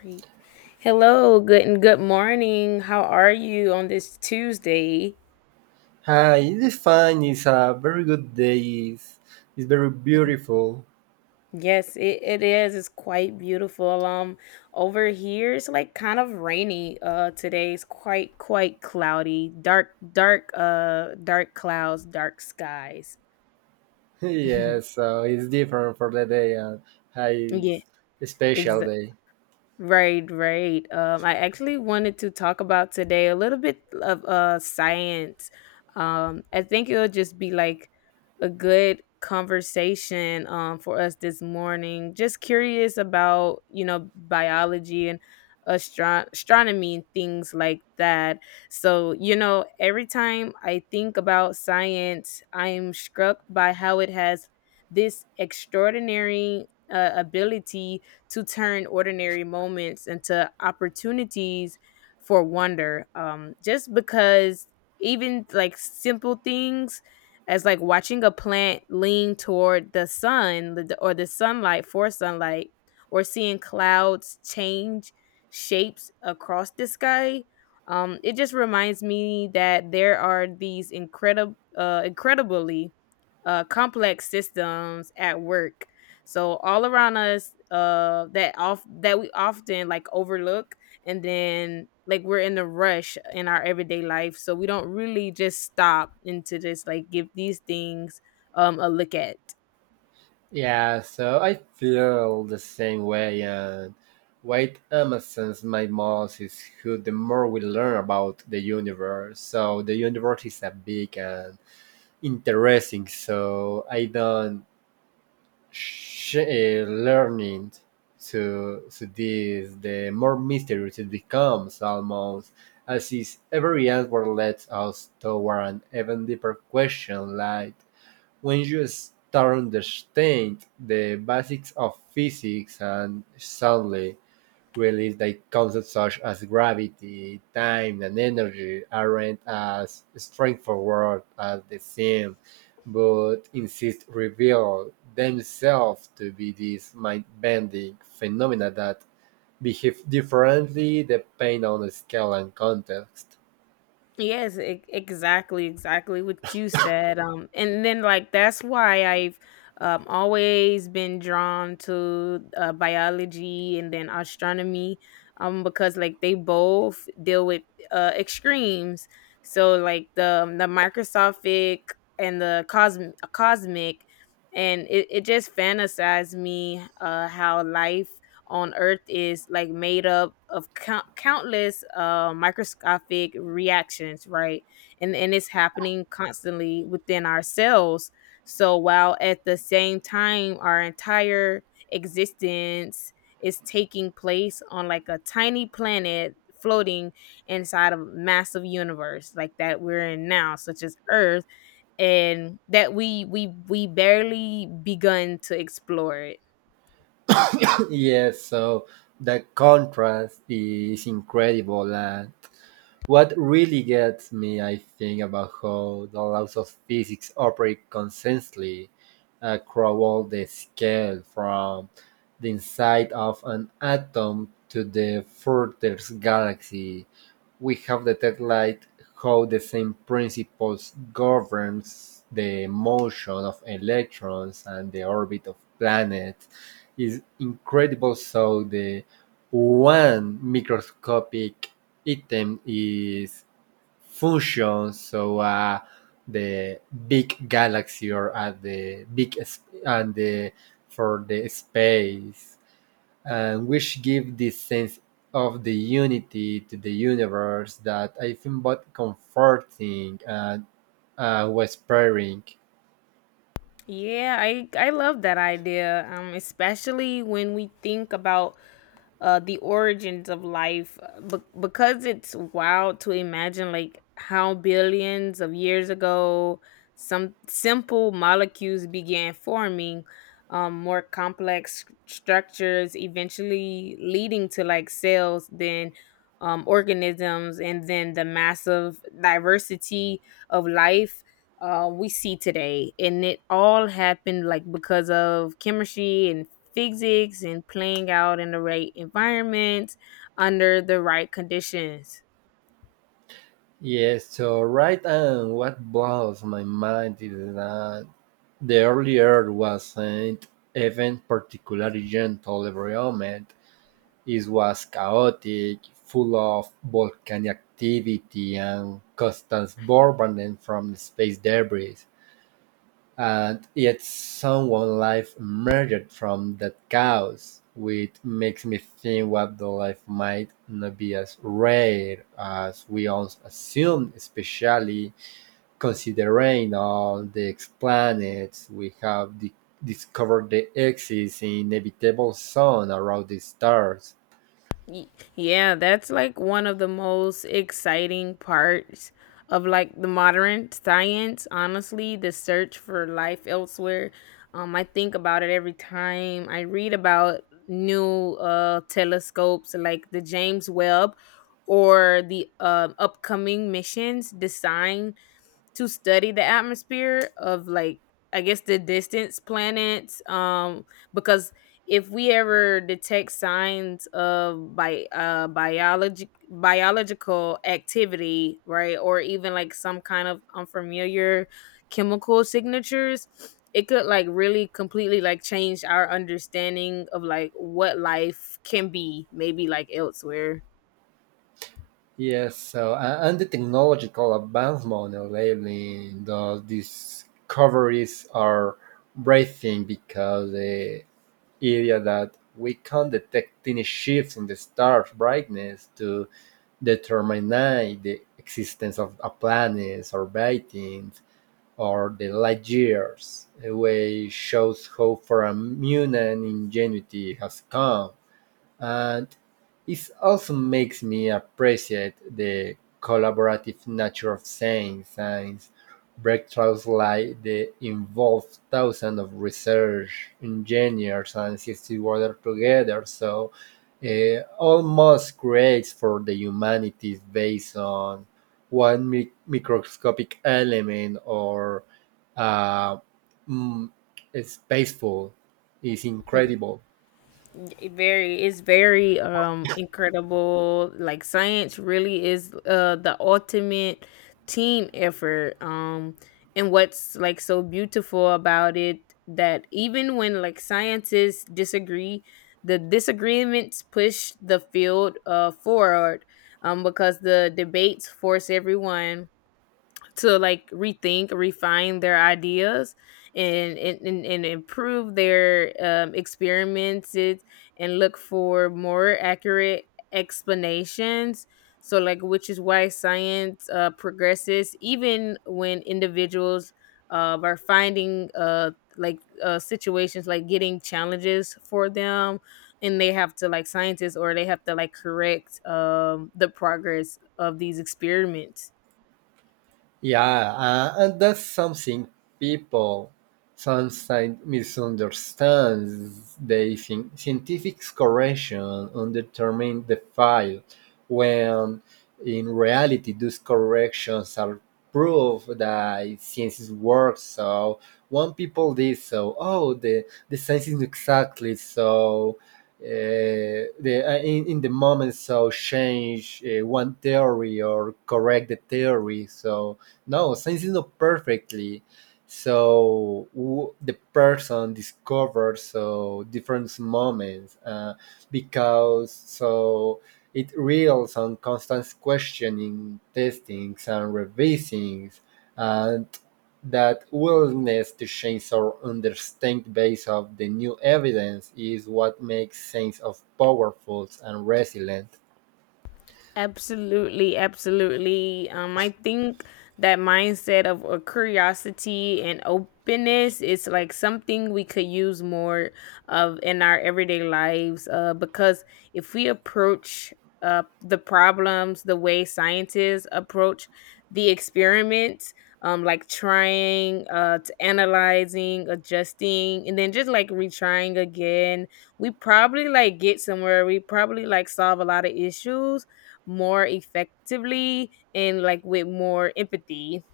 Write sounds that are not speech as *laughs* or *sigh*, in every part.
Great. Hello, good and good morning. How are you on this Tuesday? Hi, it is fine. It's a very good day. It's, it's very beautiful. Yes, it is. It's quite beautiful. Over here it's like kind of rainy. Today it's quite cloudy. Dark clouds, dark skies. *laughs* Yes, *laughs* so it's different for the day and hi, Yeah, it's a special exa- day. right, right. I actually wanted to talk about today a little bit of science. I think it'll just be like a good conversation for us this morning. Just curious about, you know, biology and astronomy and things like that. So, you know, every time I think about science, I'm struck by how it has this extraordinary ability to turn ordinary moments into opportunities for wonder. Just because even like simple things as like watching a plant lean toward the sunlight or seeing clouds change shapes across the sky it just reminds me that there are these incredible incredibly complex systems at work so all around us, uh, that we often like overlook, and then like we're in the rush in our everyday life, so we don't really just stop and to just like give these things a look at. Yeah, so I feel the same way. And White Amazon's my most is who the more we learn about the universe. So the universe is a big and interesting. So I don't she learning to this, the more mysterious it becomes, almost as if every answer leads us toward an even deeper question. Like when you start understand the basics of physics, and suddenly realized that concepts such as gravity, time, and energy aren't as straightforward as they seem, but instead reveal themselves to be these mind-bending phenomena that behave differently depending on the scale and context. Yes, e exactly, exactly what you said, and then, like, that's why I've, always been drawn to, biology and then astronomy, because, like, they both deal with, extremes. So, like, the microscopic and the cosmic, and it just fantasized me, how life on Earth is like made up of countless microscopic reactions, right? And it's happening constantly within our cells. So while at the same time our entire existence is taking place on like a tiny planet floating inside of a massive universe like that we're in now such as earth and that we barely begun to explore it. *laughs* *clears throat* Yes, so the contrast is incredible. And what really gets me, I think, about how the laws of physics operate consistently across the scale from the inside of an atom to the furthest galaxy. We have detected light how the same principles governs the motion of electrons and the orbit of planets. Is incredible so the one microscopic item is fusion, so the big galaxy or the big s- and the for the space, and which give this sense of the unity to the universe that I think both comforting and whispering. Yeah, I love that idea. Especially when we think about the origins of life but because it's wild to imagine like how billions of years ago some simple molecules began forming more complex structures eventually leading to like cells then organisms and then the massive diversity of life we see today and it all happened like because of chemistry and physics and playing out in the right environment under the right conditions. Yes, so right now what blows my mind is that the early Earth wasn't even particularly gentle every moment. It was chaotic, full of volcanic activity and constant bombardment from space debris, and yet someone life emerged from that chaos, which makes me think what the life might not be as rare as we all assume, especially considering all the planets we have discovered. The exist in inevitable zone around the stars. Y- Yeah, that's like one of the most exciting parts of like the modern science, honestly, the search for life elsewhere. I think about it every time I read about new telescopes like the James Webb or the upcoming missions designed to study the atmosphere of like I guess the distance planets because if we ever detect signs of bi- biology biological activity right or even like some kind of unfamiliar chemical signatures it could like really completely like change our understanding of like what life can be maybe like elsewhere. Yes, so and the technological advancement lately, the discoveries are breathing because the idea that we can detect tiny shifts in the star's brightness to determine the existence of a planet or beings or the light years away shows how far a human ingenuity has come. And it also makes me appreciate the collaborative nature of science, science breakthroughs like the involve thousands of research engineers and scientists work together. So almost creates for the humanities based on one microscopic element or uh, mm, a spaceful is incredible. It very it's very incredible. Like science really is the ultimate team effort. And what's like so beautiful about it that even when like scientists disagree, the disagreements push the field forward because the debates force everyone to like rethink refine their ideas and and improve their experiments and look for more accurate explanations so like which is why science progresses even when individuals are finding like situations like getting challenges for them and they have to like scientists or they have to like correct the progress of these experiments. Yeah, and that's something people sometimes misunderstand. They think scientific correction determine the file, when in reality, those corrections are proof that science works. So when people did so, oh, the science is exactly so. In the moment, so change one theory or correct the theory. So no science is not perfectly so w- the person discovers so different moments because so it reels on constant questioning testings and revisings and that willingness to change or understand based of the new evidence is what makes sense of powerful and resilient. Absolutely, absolutely. I think that mindset of curiosity and openness is like something we could use more of in our everyday lives. Because if we approach the problems the way scientists approach the experiments, like trying, to analyzing, adjusting, and then just like retrying again, we probably like get somewhere. We probably like solve a lot of issues more effectively and like with more empathy.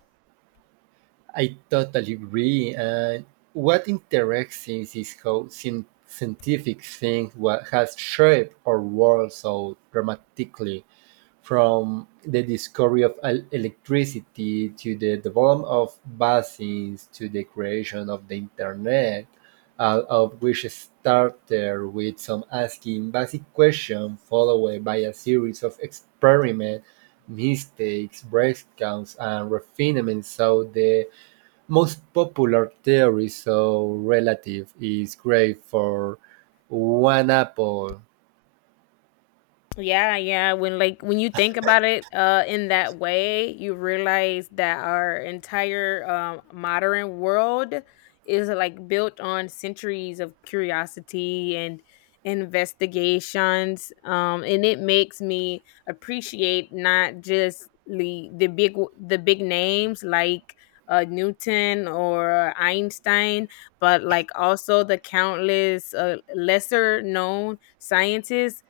I totally agree. And what interesting is how scientific things what has shaped our world so dramatically, from the discovery of electricity to the development of vaccines to the creation of the internet, all of which started with some asking basic questions followed by a series of experiments, mistakes, breakdowns, and refinements. So the most popular theories of relative is great for one apple. Yeah, yeah. When like when you think about it in that way, you realize that our entire modern world is like built on centuries of curiosity and investigations. And it makes me appreciate not just the big names like Newton or Einstein, but like also the countless lesser known scientists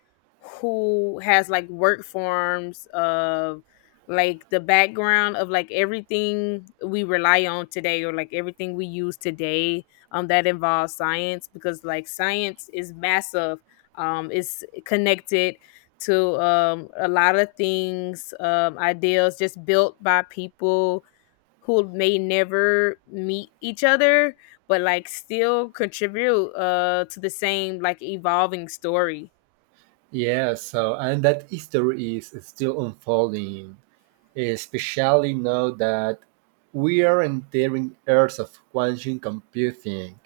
who has like work forms of like the background of like everything we rely on today or like everything we use today that involves science because like science is massive it's connected to a lot of things ideals just built by people who may never meet each other but like still contribute to the same like evolving story. Yeah, so and that history is still unfolding, especially now that we are entering eras of quantum computing,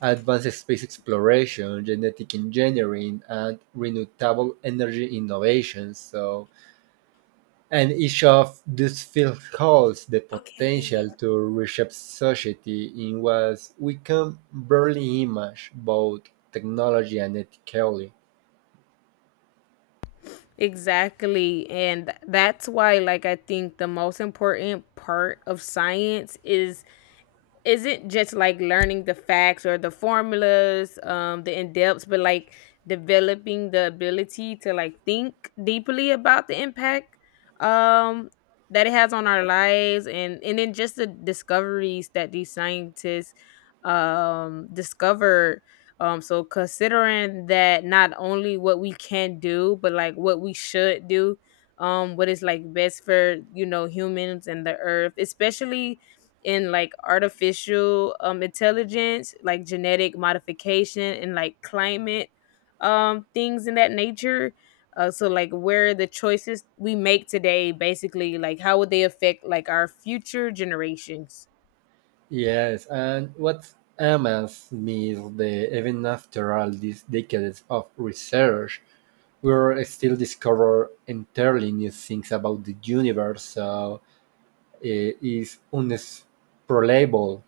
advanced space exploration, genetic engineering, and renewable energy innovation. So and each of these fields holds the Okay. Hey. potential to reshape society in ways we can barely imagine, both technology and ethically. Exactly. And that's why, like, I think the most important part of science is not just like learning the facts or the formulas, the in depths, but like developing the ability to like think deeply about the impact um, that it has on our lives, and then just the discoveries that these scientists discovered. So considering that not only what we can do, but like what we should do, what is like best for you know humans and the earth, especially in like artificial intelligence, like genetic modification and like climate things in that nature. So like where the choices we make today basically like how would they affect like our future generations. Yes, and what amazes me is that even after all these decades of research, we're still discover entirely new things about the universe. So it is unexplainable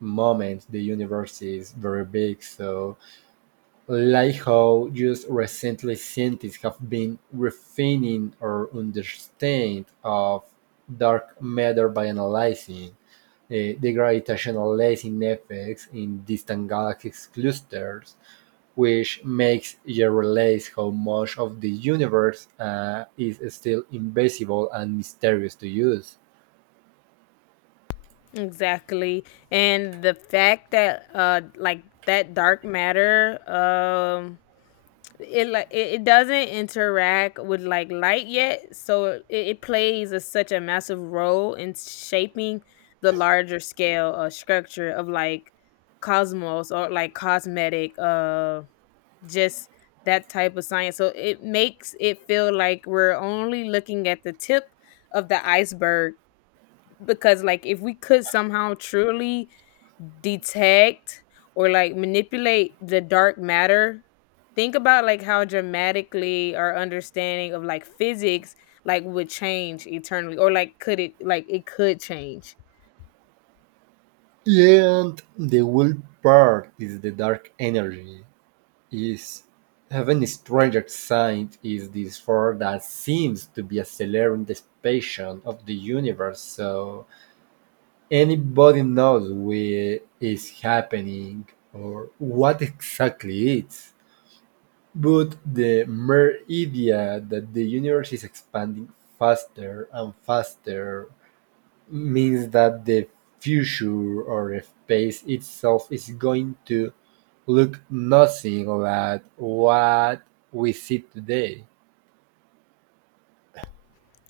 moment. The universe is very big, so like how just recently scientists have been refining our understanding of dark matter by analyzing the gravitational lensing effects in distant galaxies clusters, which makes you realize how much of the universe is still invisible and mysterious to us. Exactly. And the fact that like that dark matter it like it doesn't interact with like light yet, so it plays a, such a massive role in shaping the larger scale structure of like cosmos or like cosmetic just that type of science. So it makes it feel like we're only looking at the tip of the iceberg because like if we could somehow truly detect or like manipulate the dark matter think about like how dramatically our understanding of like physics like would change eternally or like could it like it could change. And the wild part is the dark energy. Is even stranger science is this force that seems to be accelerating the expansion of the universe, so anybody knows where is happening or what exactly it is. But the mere idea that the universe is expanding faster and faster means that the future or space itself is going to look nothing like what we see today.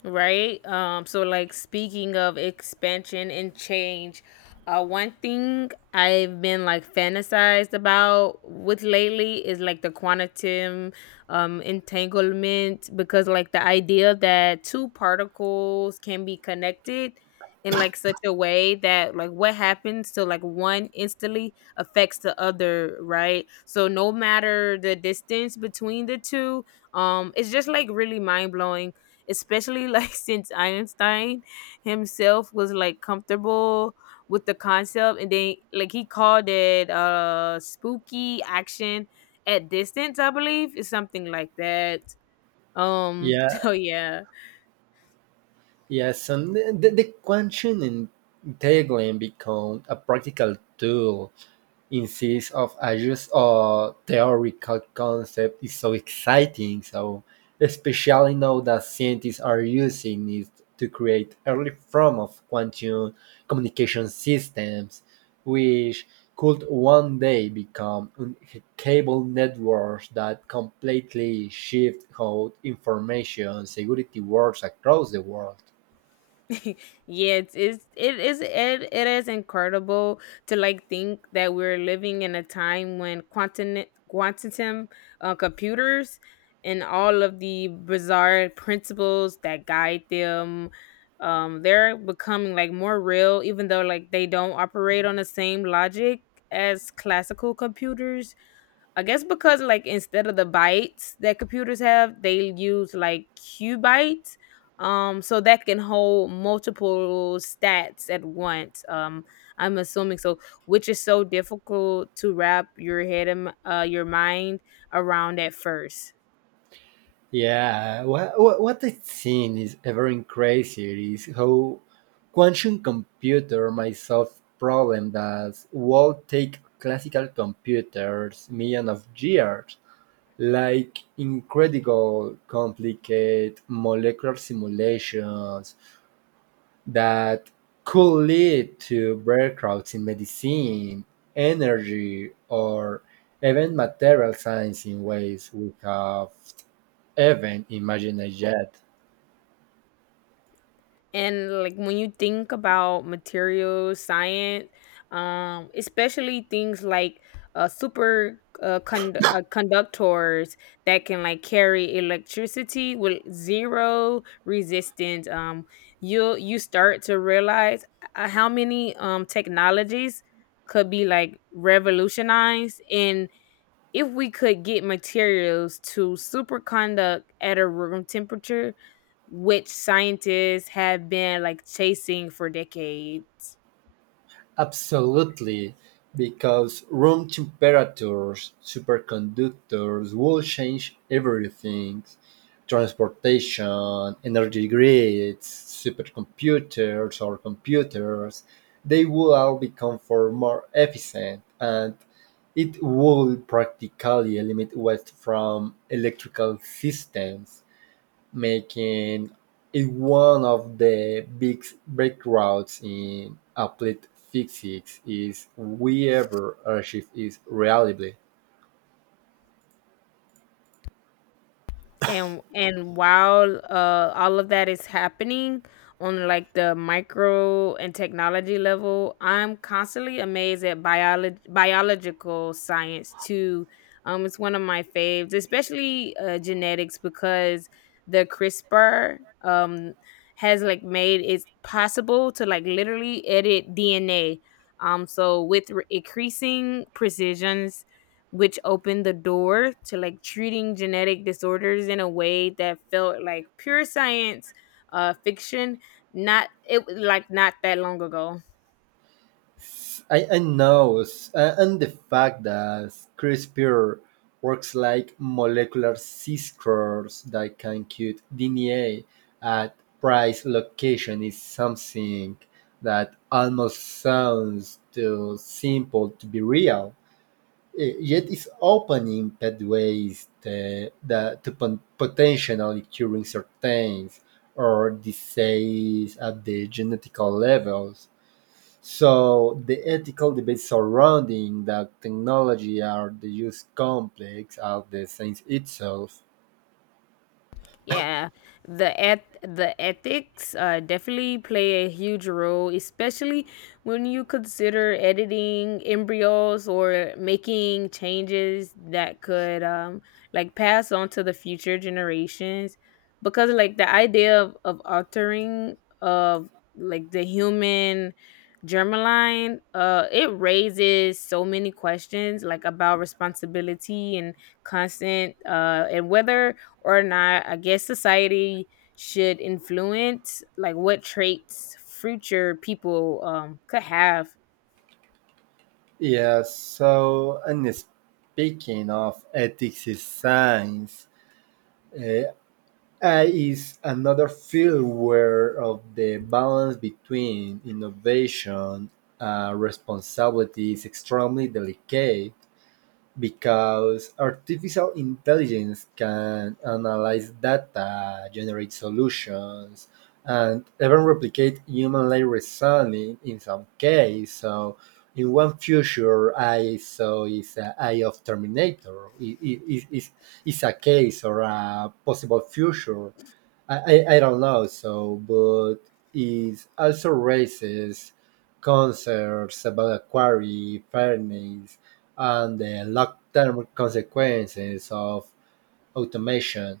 Right. So like speaking of expansion and change, one thing I've been like fantasized about with lately is like the quantum entanglement because like the idea that two particles can be connected in like such a way that like what happens to like one instantly affects the other, right? So no matter the distance between the two, it's just like really mind blowing especially like *laughs* since Einstein himself was like comfortable with the concept and then like he called it spooky action at distance, I believe, is something like that. *laughs* Yeah, so yeah. yeah. So the question in tagline become a practical tool insists of a or theoretical concept is so exciting. So especially now that scientists are using it to create early form of quantum communication systems, which could one day become cable networks that completely shift how information security works across the world. *laughs* Yeah, it is incredible to like think that we're living in a time when quantum computers and all of the bizarre principles that guide them they're becoming like more real even though like they don't operate on the same logic as classical computers I guess because like instead of the bytes that computers have, they use like qubits. So that can hold multiple stats at once. I'm assuming so, which is so difficult to wrap your your mind around at first. Yeah, what I've seen is ever crazier is how quantum computer might solve problem that would take classical computers millions of years, like incredible complicated molecular simulations that could lead to breakthroughs in medicine, energy, or even material science in ways we have even imagine yet. And like when you think about material science, especially things like conductors that can like carry electricity with zero resistance, you start to realize how many technologies could be like revolutionized in if we could get materials to superconduct at a room temperature, which scientists have been like chasing for decades. Absolutely, because room temperatures, superconductors will change everything transportation, energy grids, supercomputers, or computers. They will all become for more efficient and it will practically eliminate waste from electrical systems, making it one of the big breakthroughs in applied physics is wherever Earthshift is reliably. And while all of that is happening on like the micro and technology level I'm constantly amazed at biological science too it's one of my faves especially genetics because the CRISPR has like made it possible to like literally edit DNA so with increasing precision which opened the door to like treating genetic disorders in a way that felt like pure science fiction not it like not that long ago. I know, and the fact that CRISPR works like molecular signatures that can cut DNA at precise location is something that almost sounds too simple to be real. Eh, yet is opening pathways to, the, to potentially curing certain or disease at the genetical levels. So the ethical debates surrounding the technology are the use complex as the science itself. Yeah, the ethics definitely play a huge role, especially when you consider editing embryos or making changes that could like pass on to the future generations. Because like the idea of altering of like the human germline, it raises so many questions like about responsibility and consent, and whether or not I guess society should influence like what traits future people could have. Yeah, so and speaking of ethics is science, uh, AI is another field where of the balance between innovation and responsibility is extremely delicate because artificial intelligence can analyze data, generate solutions, and even replicate human-like reasoning in some case. So in one future, I saw is a eye of Terminator. It is it's a case or a possible future I, I don't know so, but it also raises concerns about equity, fairness, and the long-term consequences of automation.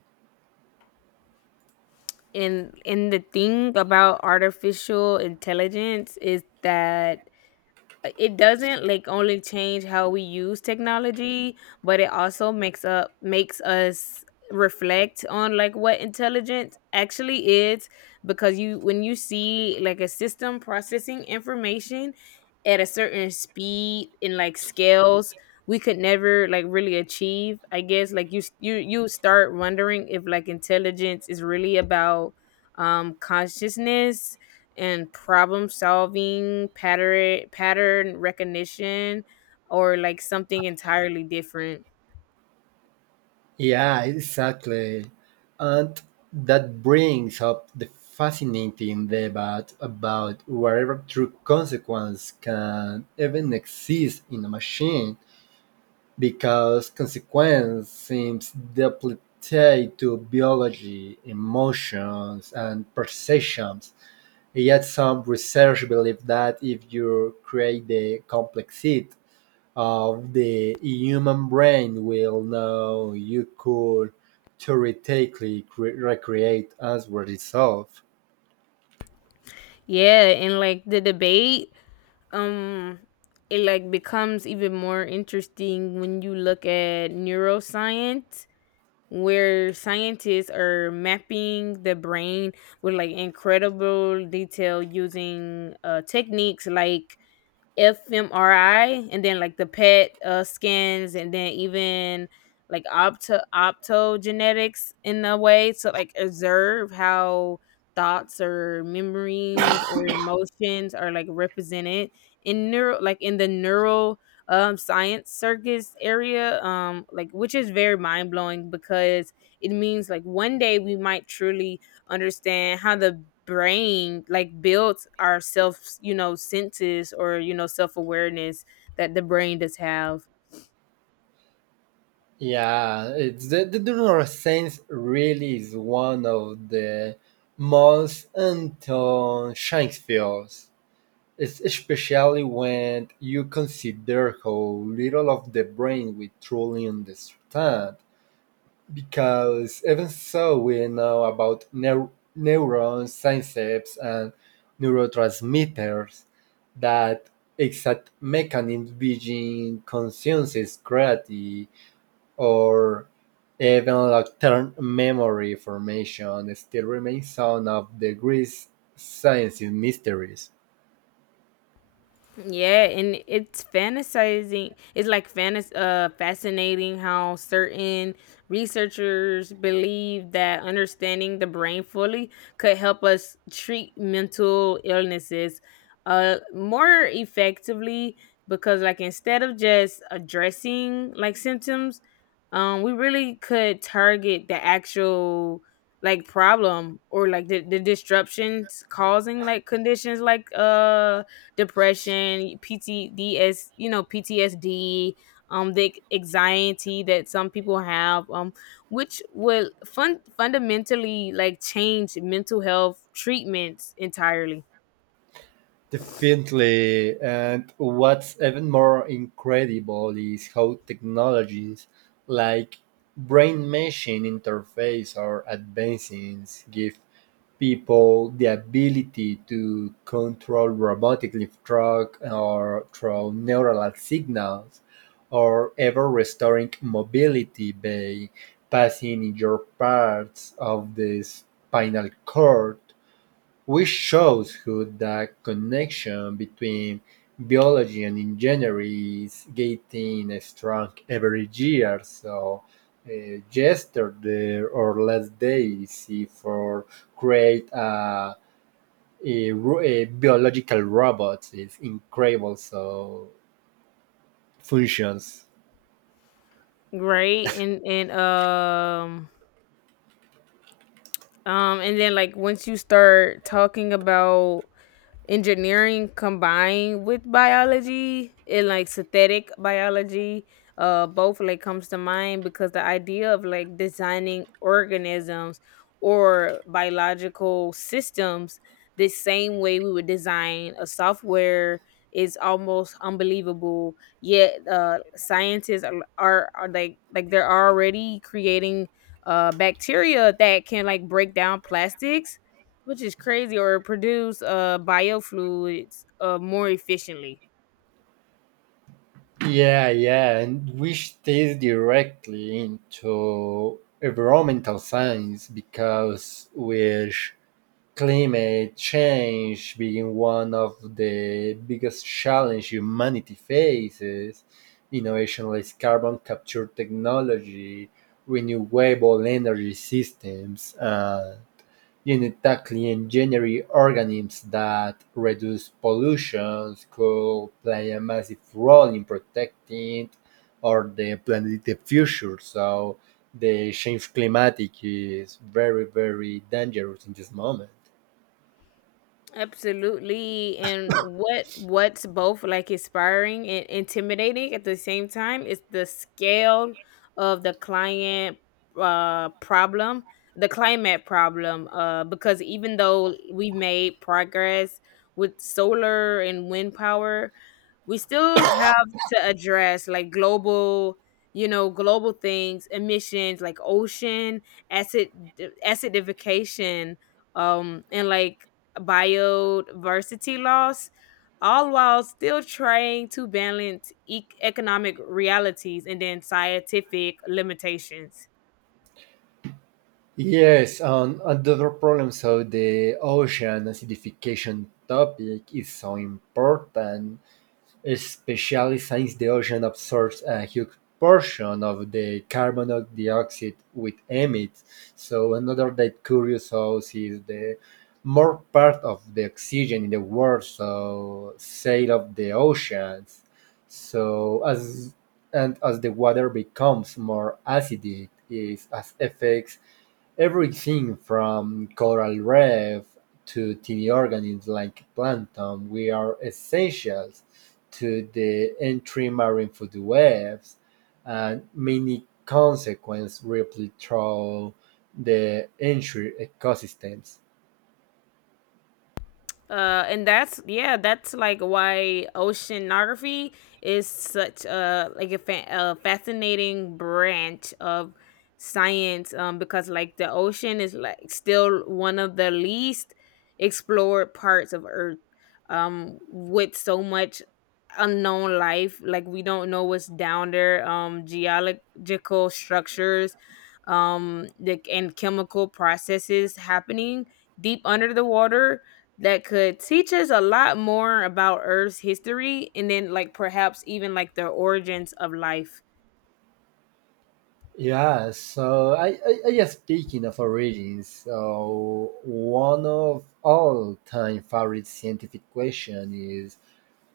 And the thing about artificial intelligence is that it doesn't like only change how we use technology but it also makes us reflect on like what intelligence actually is because you when you see like a system processing information at a certain speed and like scales we could never like really achieve I guess like you you start wondering if like intelligence is really about consciousness and problem solving, pattern recognition, or like something entirely different. Yeah, exactly. And that brings up the fascinating debate about whether true consequence can even exist in a machine because consequence seems depleted to biology, emotions, and perceptions. Yet some research believes that if you create the complexity of the human brain, will know you could theoretically recreate as a result. Yeah, and like the debate, um, it like becomes even more interesting when you look at neuroscience, where scientists are mapping the brain with like incredible detail using techniques like fMRI and then like the PET scans and then even like optogenetics in a way to like observe how thoughts or memories or emotions are like represented in neuro like in the neural science circus area like which is very mind blowing because it means like one day we might truly understand how the brain like builds our self, senses, or self-awareness that the brain does have. Yeah, it's the neuroscience really is one of the most unknown science fields. Especially when you consider how little of the brain we truly understand. Because even so, we know about neurons, synapses, and neurotransmitters that exact mechanisms behind consciousness, creativity, or even long-term memory formation still remains some of the greatest science mysteries. Yeah, and it's fantasizing. It's like fantas- fascinating how certain researchers believe that understanding the brain fully could help us treat mental illnesses more effectively because, like, instead of just addressing like symptoms, we really could target the actual like problem or like the disruptions causing like conditions like depression, PTSD, PTSD, the anxiety that some people have, which will fundamentally like change mental health treatments entirely, Definitely. And what's even more incredible is how technologies like brain machine interface are advancing give people the ability to control robotically truck or through neural signals or ever restoring mobility by passing in your parts of the spinal cord which shows who the connection between biology and engineering is getting strong every year. So yesterday or last day, see for create a biological robot is incredible. So functions. right? And and then like once you start talking about engineering combined with biology and like synthetic biology, both like comes to mind because the idea of like designing organisms or biological systems the same way we would design a software is almost unbelievable, yet scientists are like they're already creating bacteria that can like break down plastics, which is crazy, or produce biofluids more efficiently. Yeah, yeah, and which ties directly into environmental science because which climate change being one of the biggest challenge humanity faces, innovation like carbon capture technology, renewable energy systems, genetically engineering organisms that reduce pollution could play a massive role in protecting or the planet in the future. So the change climatic is very, very dangerous in this moment. Absolutely. And what's both like inspiring and intimidating at the same time is the scale of the client problem, the climate problem. Because even though we made progress with solar and wind power, we still have to address like global, global things emissions, like ocean acid acidification and like biodiversity loss, all while still trying to balance economic realities and then scientific limitations. Yes, and another problem, so the ocean acidification topic is so important, especially since the ocean absorbs a huge portion of the carbon dioxide we emit. So another that curious house is the more part of the oxygen in the world, so sale of the oceans. So as and as the water becomes more acidic, is as affects everything from coral reef to tiny organisms like plankton, we are essentials to the entry marine food webs, and many consequences ripple through the entire ecosystems. And that's, yeah, that's like why oceanography is such a like a fascinating branch of science because like the ocean is like still one of the least explored parts of Earth, with so much unknown life, like we don't know what's down there, geological structures, and chemical processes happening deep under the water that could teach us a lot more about Earth's history and then like perhaps even like the origins of life. Yeah, so I just speaking of origins, so one of all time favorite scientific question is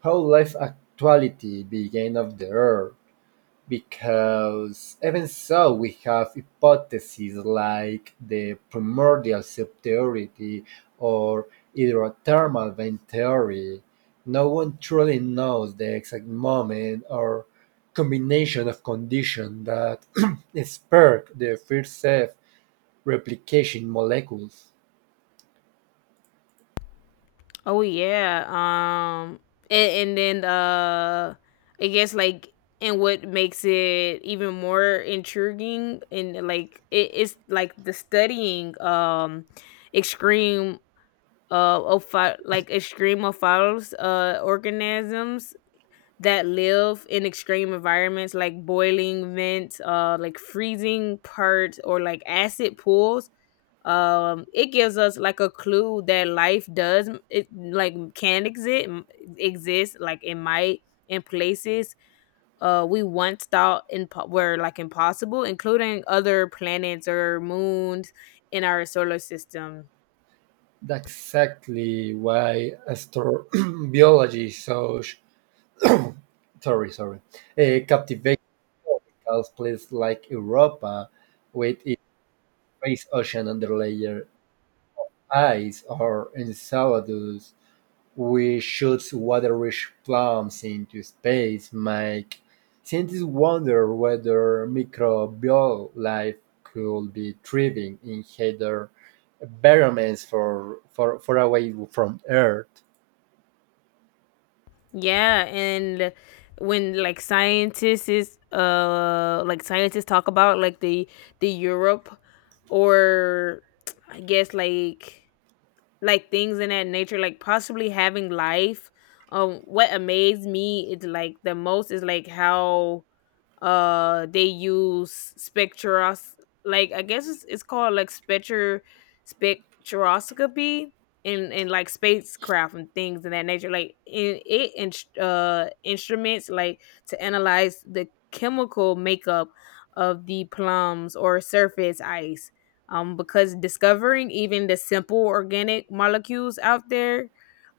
how life actuality began of the earth. Because even so we have hypotheses like the primordial soup or hydrothermal vent theory. No one truly knows the exact moment or combination of conditions that *clears throat* spark the first self replication molecules. Oh yeah. And then I guess like, and what makes it even more intriguing, and like it's like the studying extreme of like extreme organisms that live in extreme environments like boiling vents, like freezing parts, or like acid pools, it gives us like a clue that life does it like can exist, exist like it might, in places we once thought in were like impossible, including other planets or moons in our solar system. That's exactly why astrobiology *clears throat* is such *coughs* sorry, sorry, captivating tropical places like Europa, with its vast ocean underlayer ice, or Enceladus, which shoots water-rich plums into space, make scientists wonder whether microbial life could be thriving in heather environments far away from Earth. Yeah, and when like scientists talk about like the Europe, or I guess like things in that nature, like possibly having life. What amazed me is like the most is like how they use spectros like I guess it's called like spectroscopy, and like spacecraft and things of that nature, like in instruments like to analyze the chemical makeup of the plums or surface ice, because discovering even the simple organic molecules out there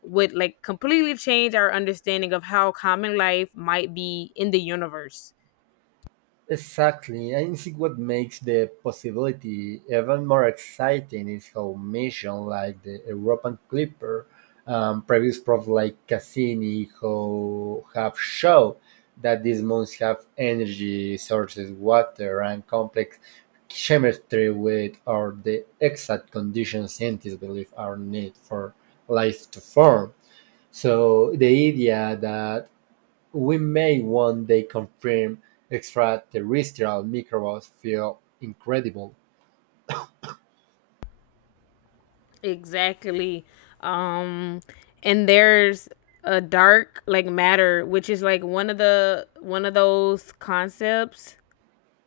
would like completely change our understanding of how common life might be in the universe. Exactly, I think what makes the possibility even more exciting is how missions like the European Clipper and previous probes like Cassini how have shown that these moons have energy sources, water, and complex chemistry, with are the exact conditions scientists believe are needed for life to form. So the idea that we may one day confirm extraterrestrial microbes feel incredible. Exactly. Um and there's a dark like matter, which is like one of the one of those concepts,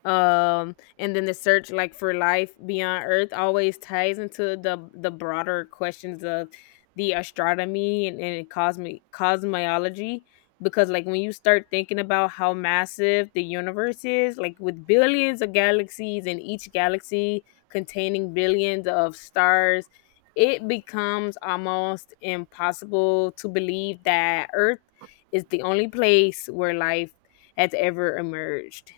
and then the search like for life beyond Earth always ties into the broader questions of the astronomy and, cosmic cosmology, because like when you start thinking about how massive the universe is, like with billions of galaxies and each galaxy containing billions of stars, it becomes almost impossible to believe that Earth is the only place where life has ever emerged.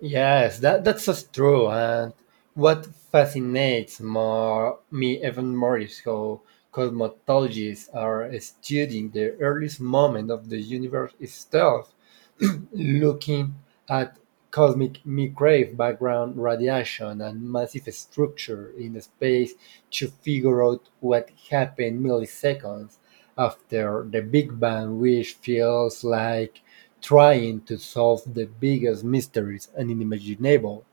Yes, that that's just true. And what fascinates more me even more is how cosmologists are studying the earliest moment of the universe itself, *clears throat* looking at cosmic microwave background radiation and massive structure in space to figure out what happened milliseconds after the Big Bang, which feels like trying to solve the biggest mysteries and unimaginable.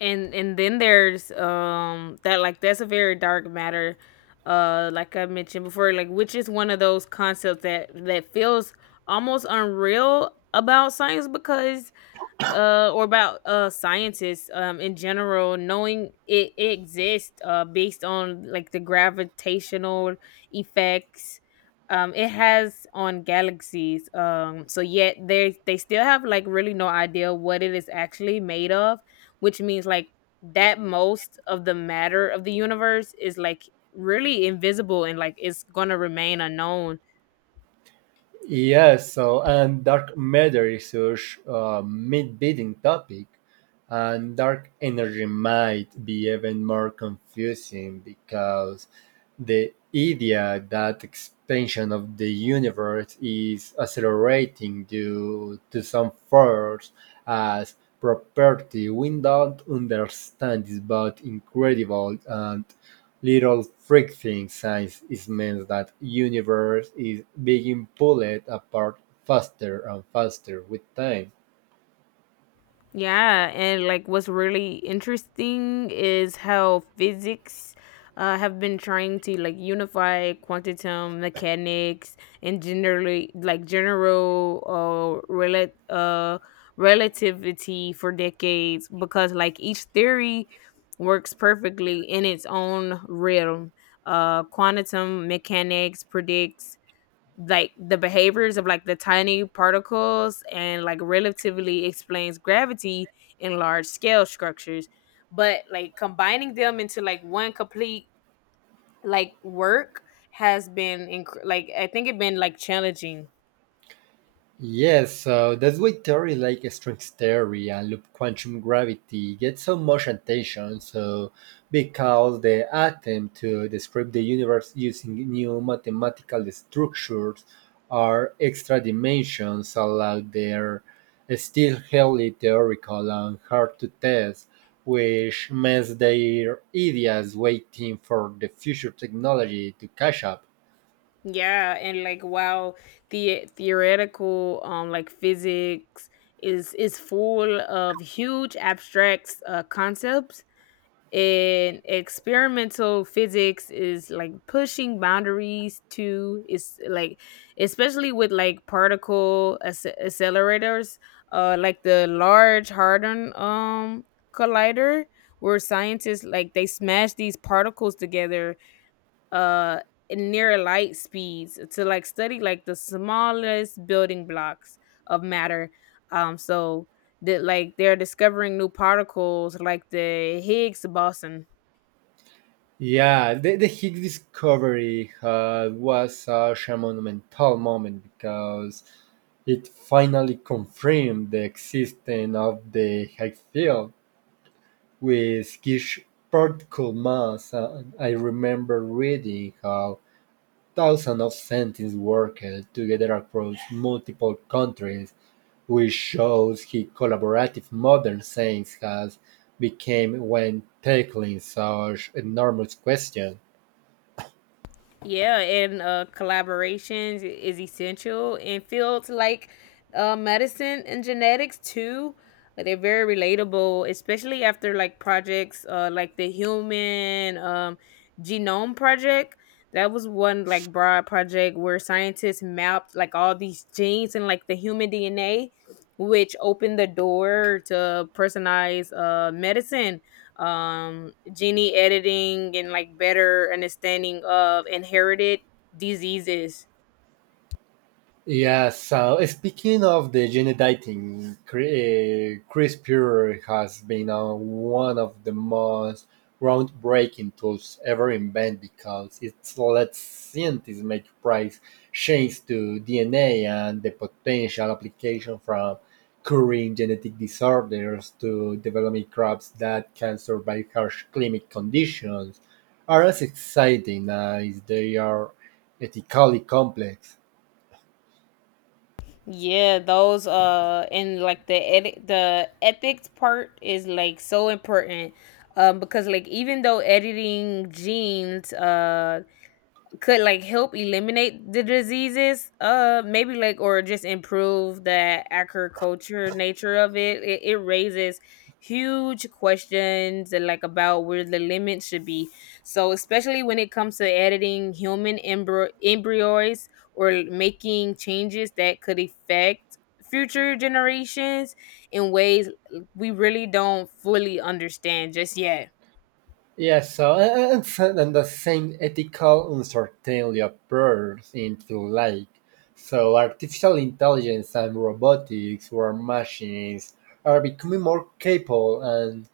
And then there's That like, that's a very dark matter, like I mentioned before, like which is one of those concepts that feels almost unreal about science, because or about scientists in general knowing it exists based on like the gravitational effects it has on galaxies, so yet they still have like really no idea what it is actually made of, which means like that most of the matter of the universe is like really invisible and like it's gonna remain unknown. Yes, so and dark matter is such a mid-beating topic, and dark energy might be even more confusing because the idea that expansion of the universe is accelerating due to some force as property we don't understand is both incredible and little freak friction size means that universe is being pulled apart faster and faster with time. Yeah, and like what's really interesting is how physics have been trying to like unify quantum mechanics and generally like general uh, rela- uh relativity for decades, because like each theory works perfectly in its own realm. Quantum mechanics predicts like the behaviors of like the tiny particles, and like relatively explains gravity in large scale structures, but like combining them into like one complete like work has been I think it been like challenging. Yes, so that's why theory like string theory and loop quantum gravity get so much attention. So, because the attempt to describe the universe using new mathematical structures or extra dimensions, although they're still highly theoretical and hard to test, which makes their ideas waiting for the future technology to catch up. Yeah, and like while the theoretical like physics is full of huge abstract concepts, and experimental physics is like pushing boundaries to, it's like, especially with like particle accelerators, like the large hadron collider, where scientists, like, they smash these particles together uh near light speeds to like study like the smallest building blocks of matter, so that like they're discovering new particles like the Higgs boson. Yeah, the Higgs discovery was such a monumental moment because it finally confirmed the existence of the Higgs field with Higgs particle mass. And I remember reading how thousands of scientists worked together across multiple countries, which shows how collaborative modern science has become when tackling such enormous questions. Yeah, and collaborations is essential in fields like medicine and genetics too. Like, they're very relatable, especially after like projects like the Human Genome Project. That was one like broad project where scientists mapped like all these genes and like the human DNA, which opened the door to personalized medicine, gene editing, and like better understanding of inherited diseases. Yeah, so speaking of the gene editing, CRISPR has been one of the most groundbreaking tools ever invented because it lets scientists make precise changes to DNA and the potential application from curing genetic disorders to developing crops that can survive harsh climate conditions are as exciting as they are ethically complex. Yeah, those and like the edit the ethics part is like so important. Um, because like even though editing genes could like help eliminate the diseases maybe, like, or just improve the agriculture nature of it, it raises huge questions and like about where the limit should be, so especially when it comes to editing human embryos or making changes that could affect future generations in ways we really don't fully understand just yet. Yes, so and, and the same ethical uncertainty appears into light. So artificial intelligence and robotics, where machines are becoming more capable, and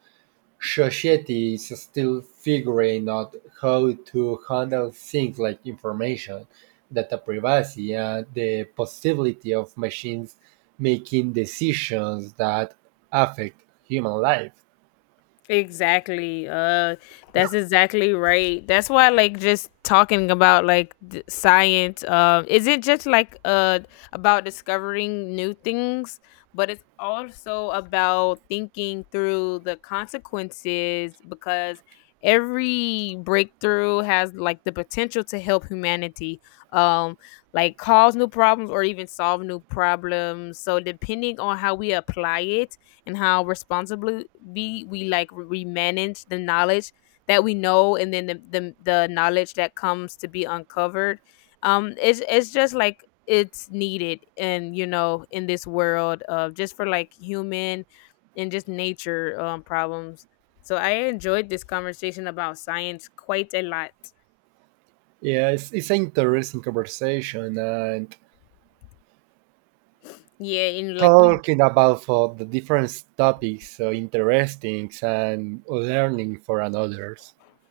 societies is still figuring out how to handle things like information, data privacy, and the possibility of machines making decisions that affect human life. Exactly. That's exactly right. That's why like just talking about like science isn't just like about discovering new things, but it's also about thinking through the consequences, because every breakthrough has like the potential to help humanity, um like cause new problems or even solve new problems. So depending on how we apply it, and how responsibly be we, like, we manage the knowledge that we know, and then the knowledge that comes to be uncovered, it's just like, it's needed, and you know, in this world of just for like human and just nature problems. So I enjoyed this conversation about science quite a lot. Yeah, it's an interesting conversation and Yeah and like we talking about for the different topics, so interesting and learning for another.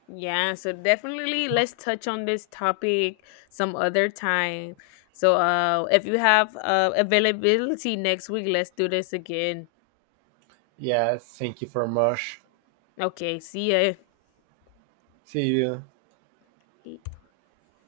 Yeah, so definitely let's touch on this topic some other time. So uh, if you have uh, availability next week, let's do this again. Yeah, thank you very much. Okay, see See you. ya.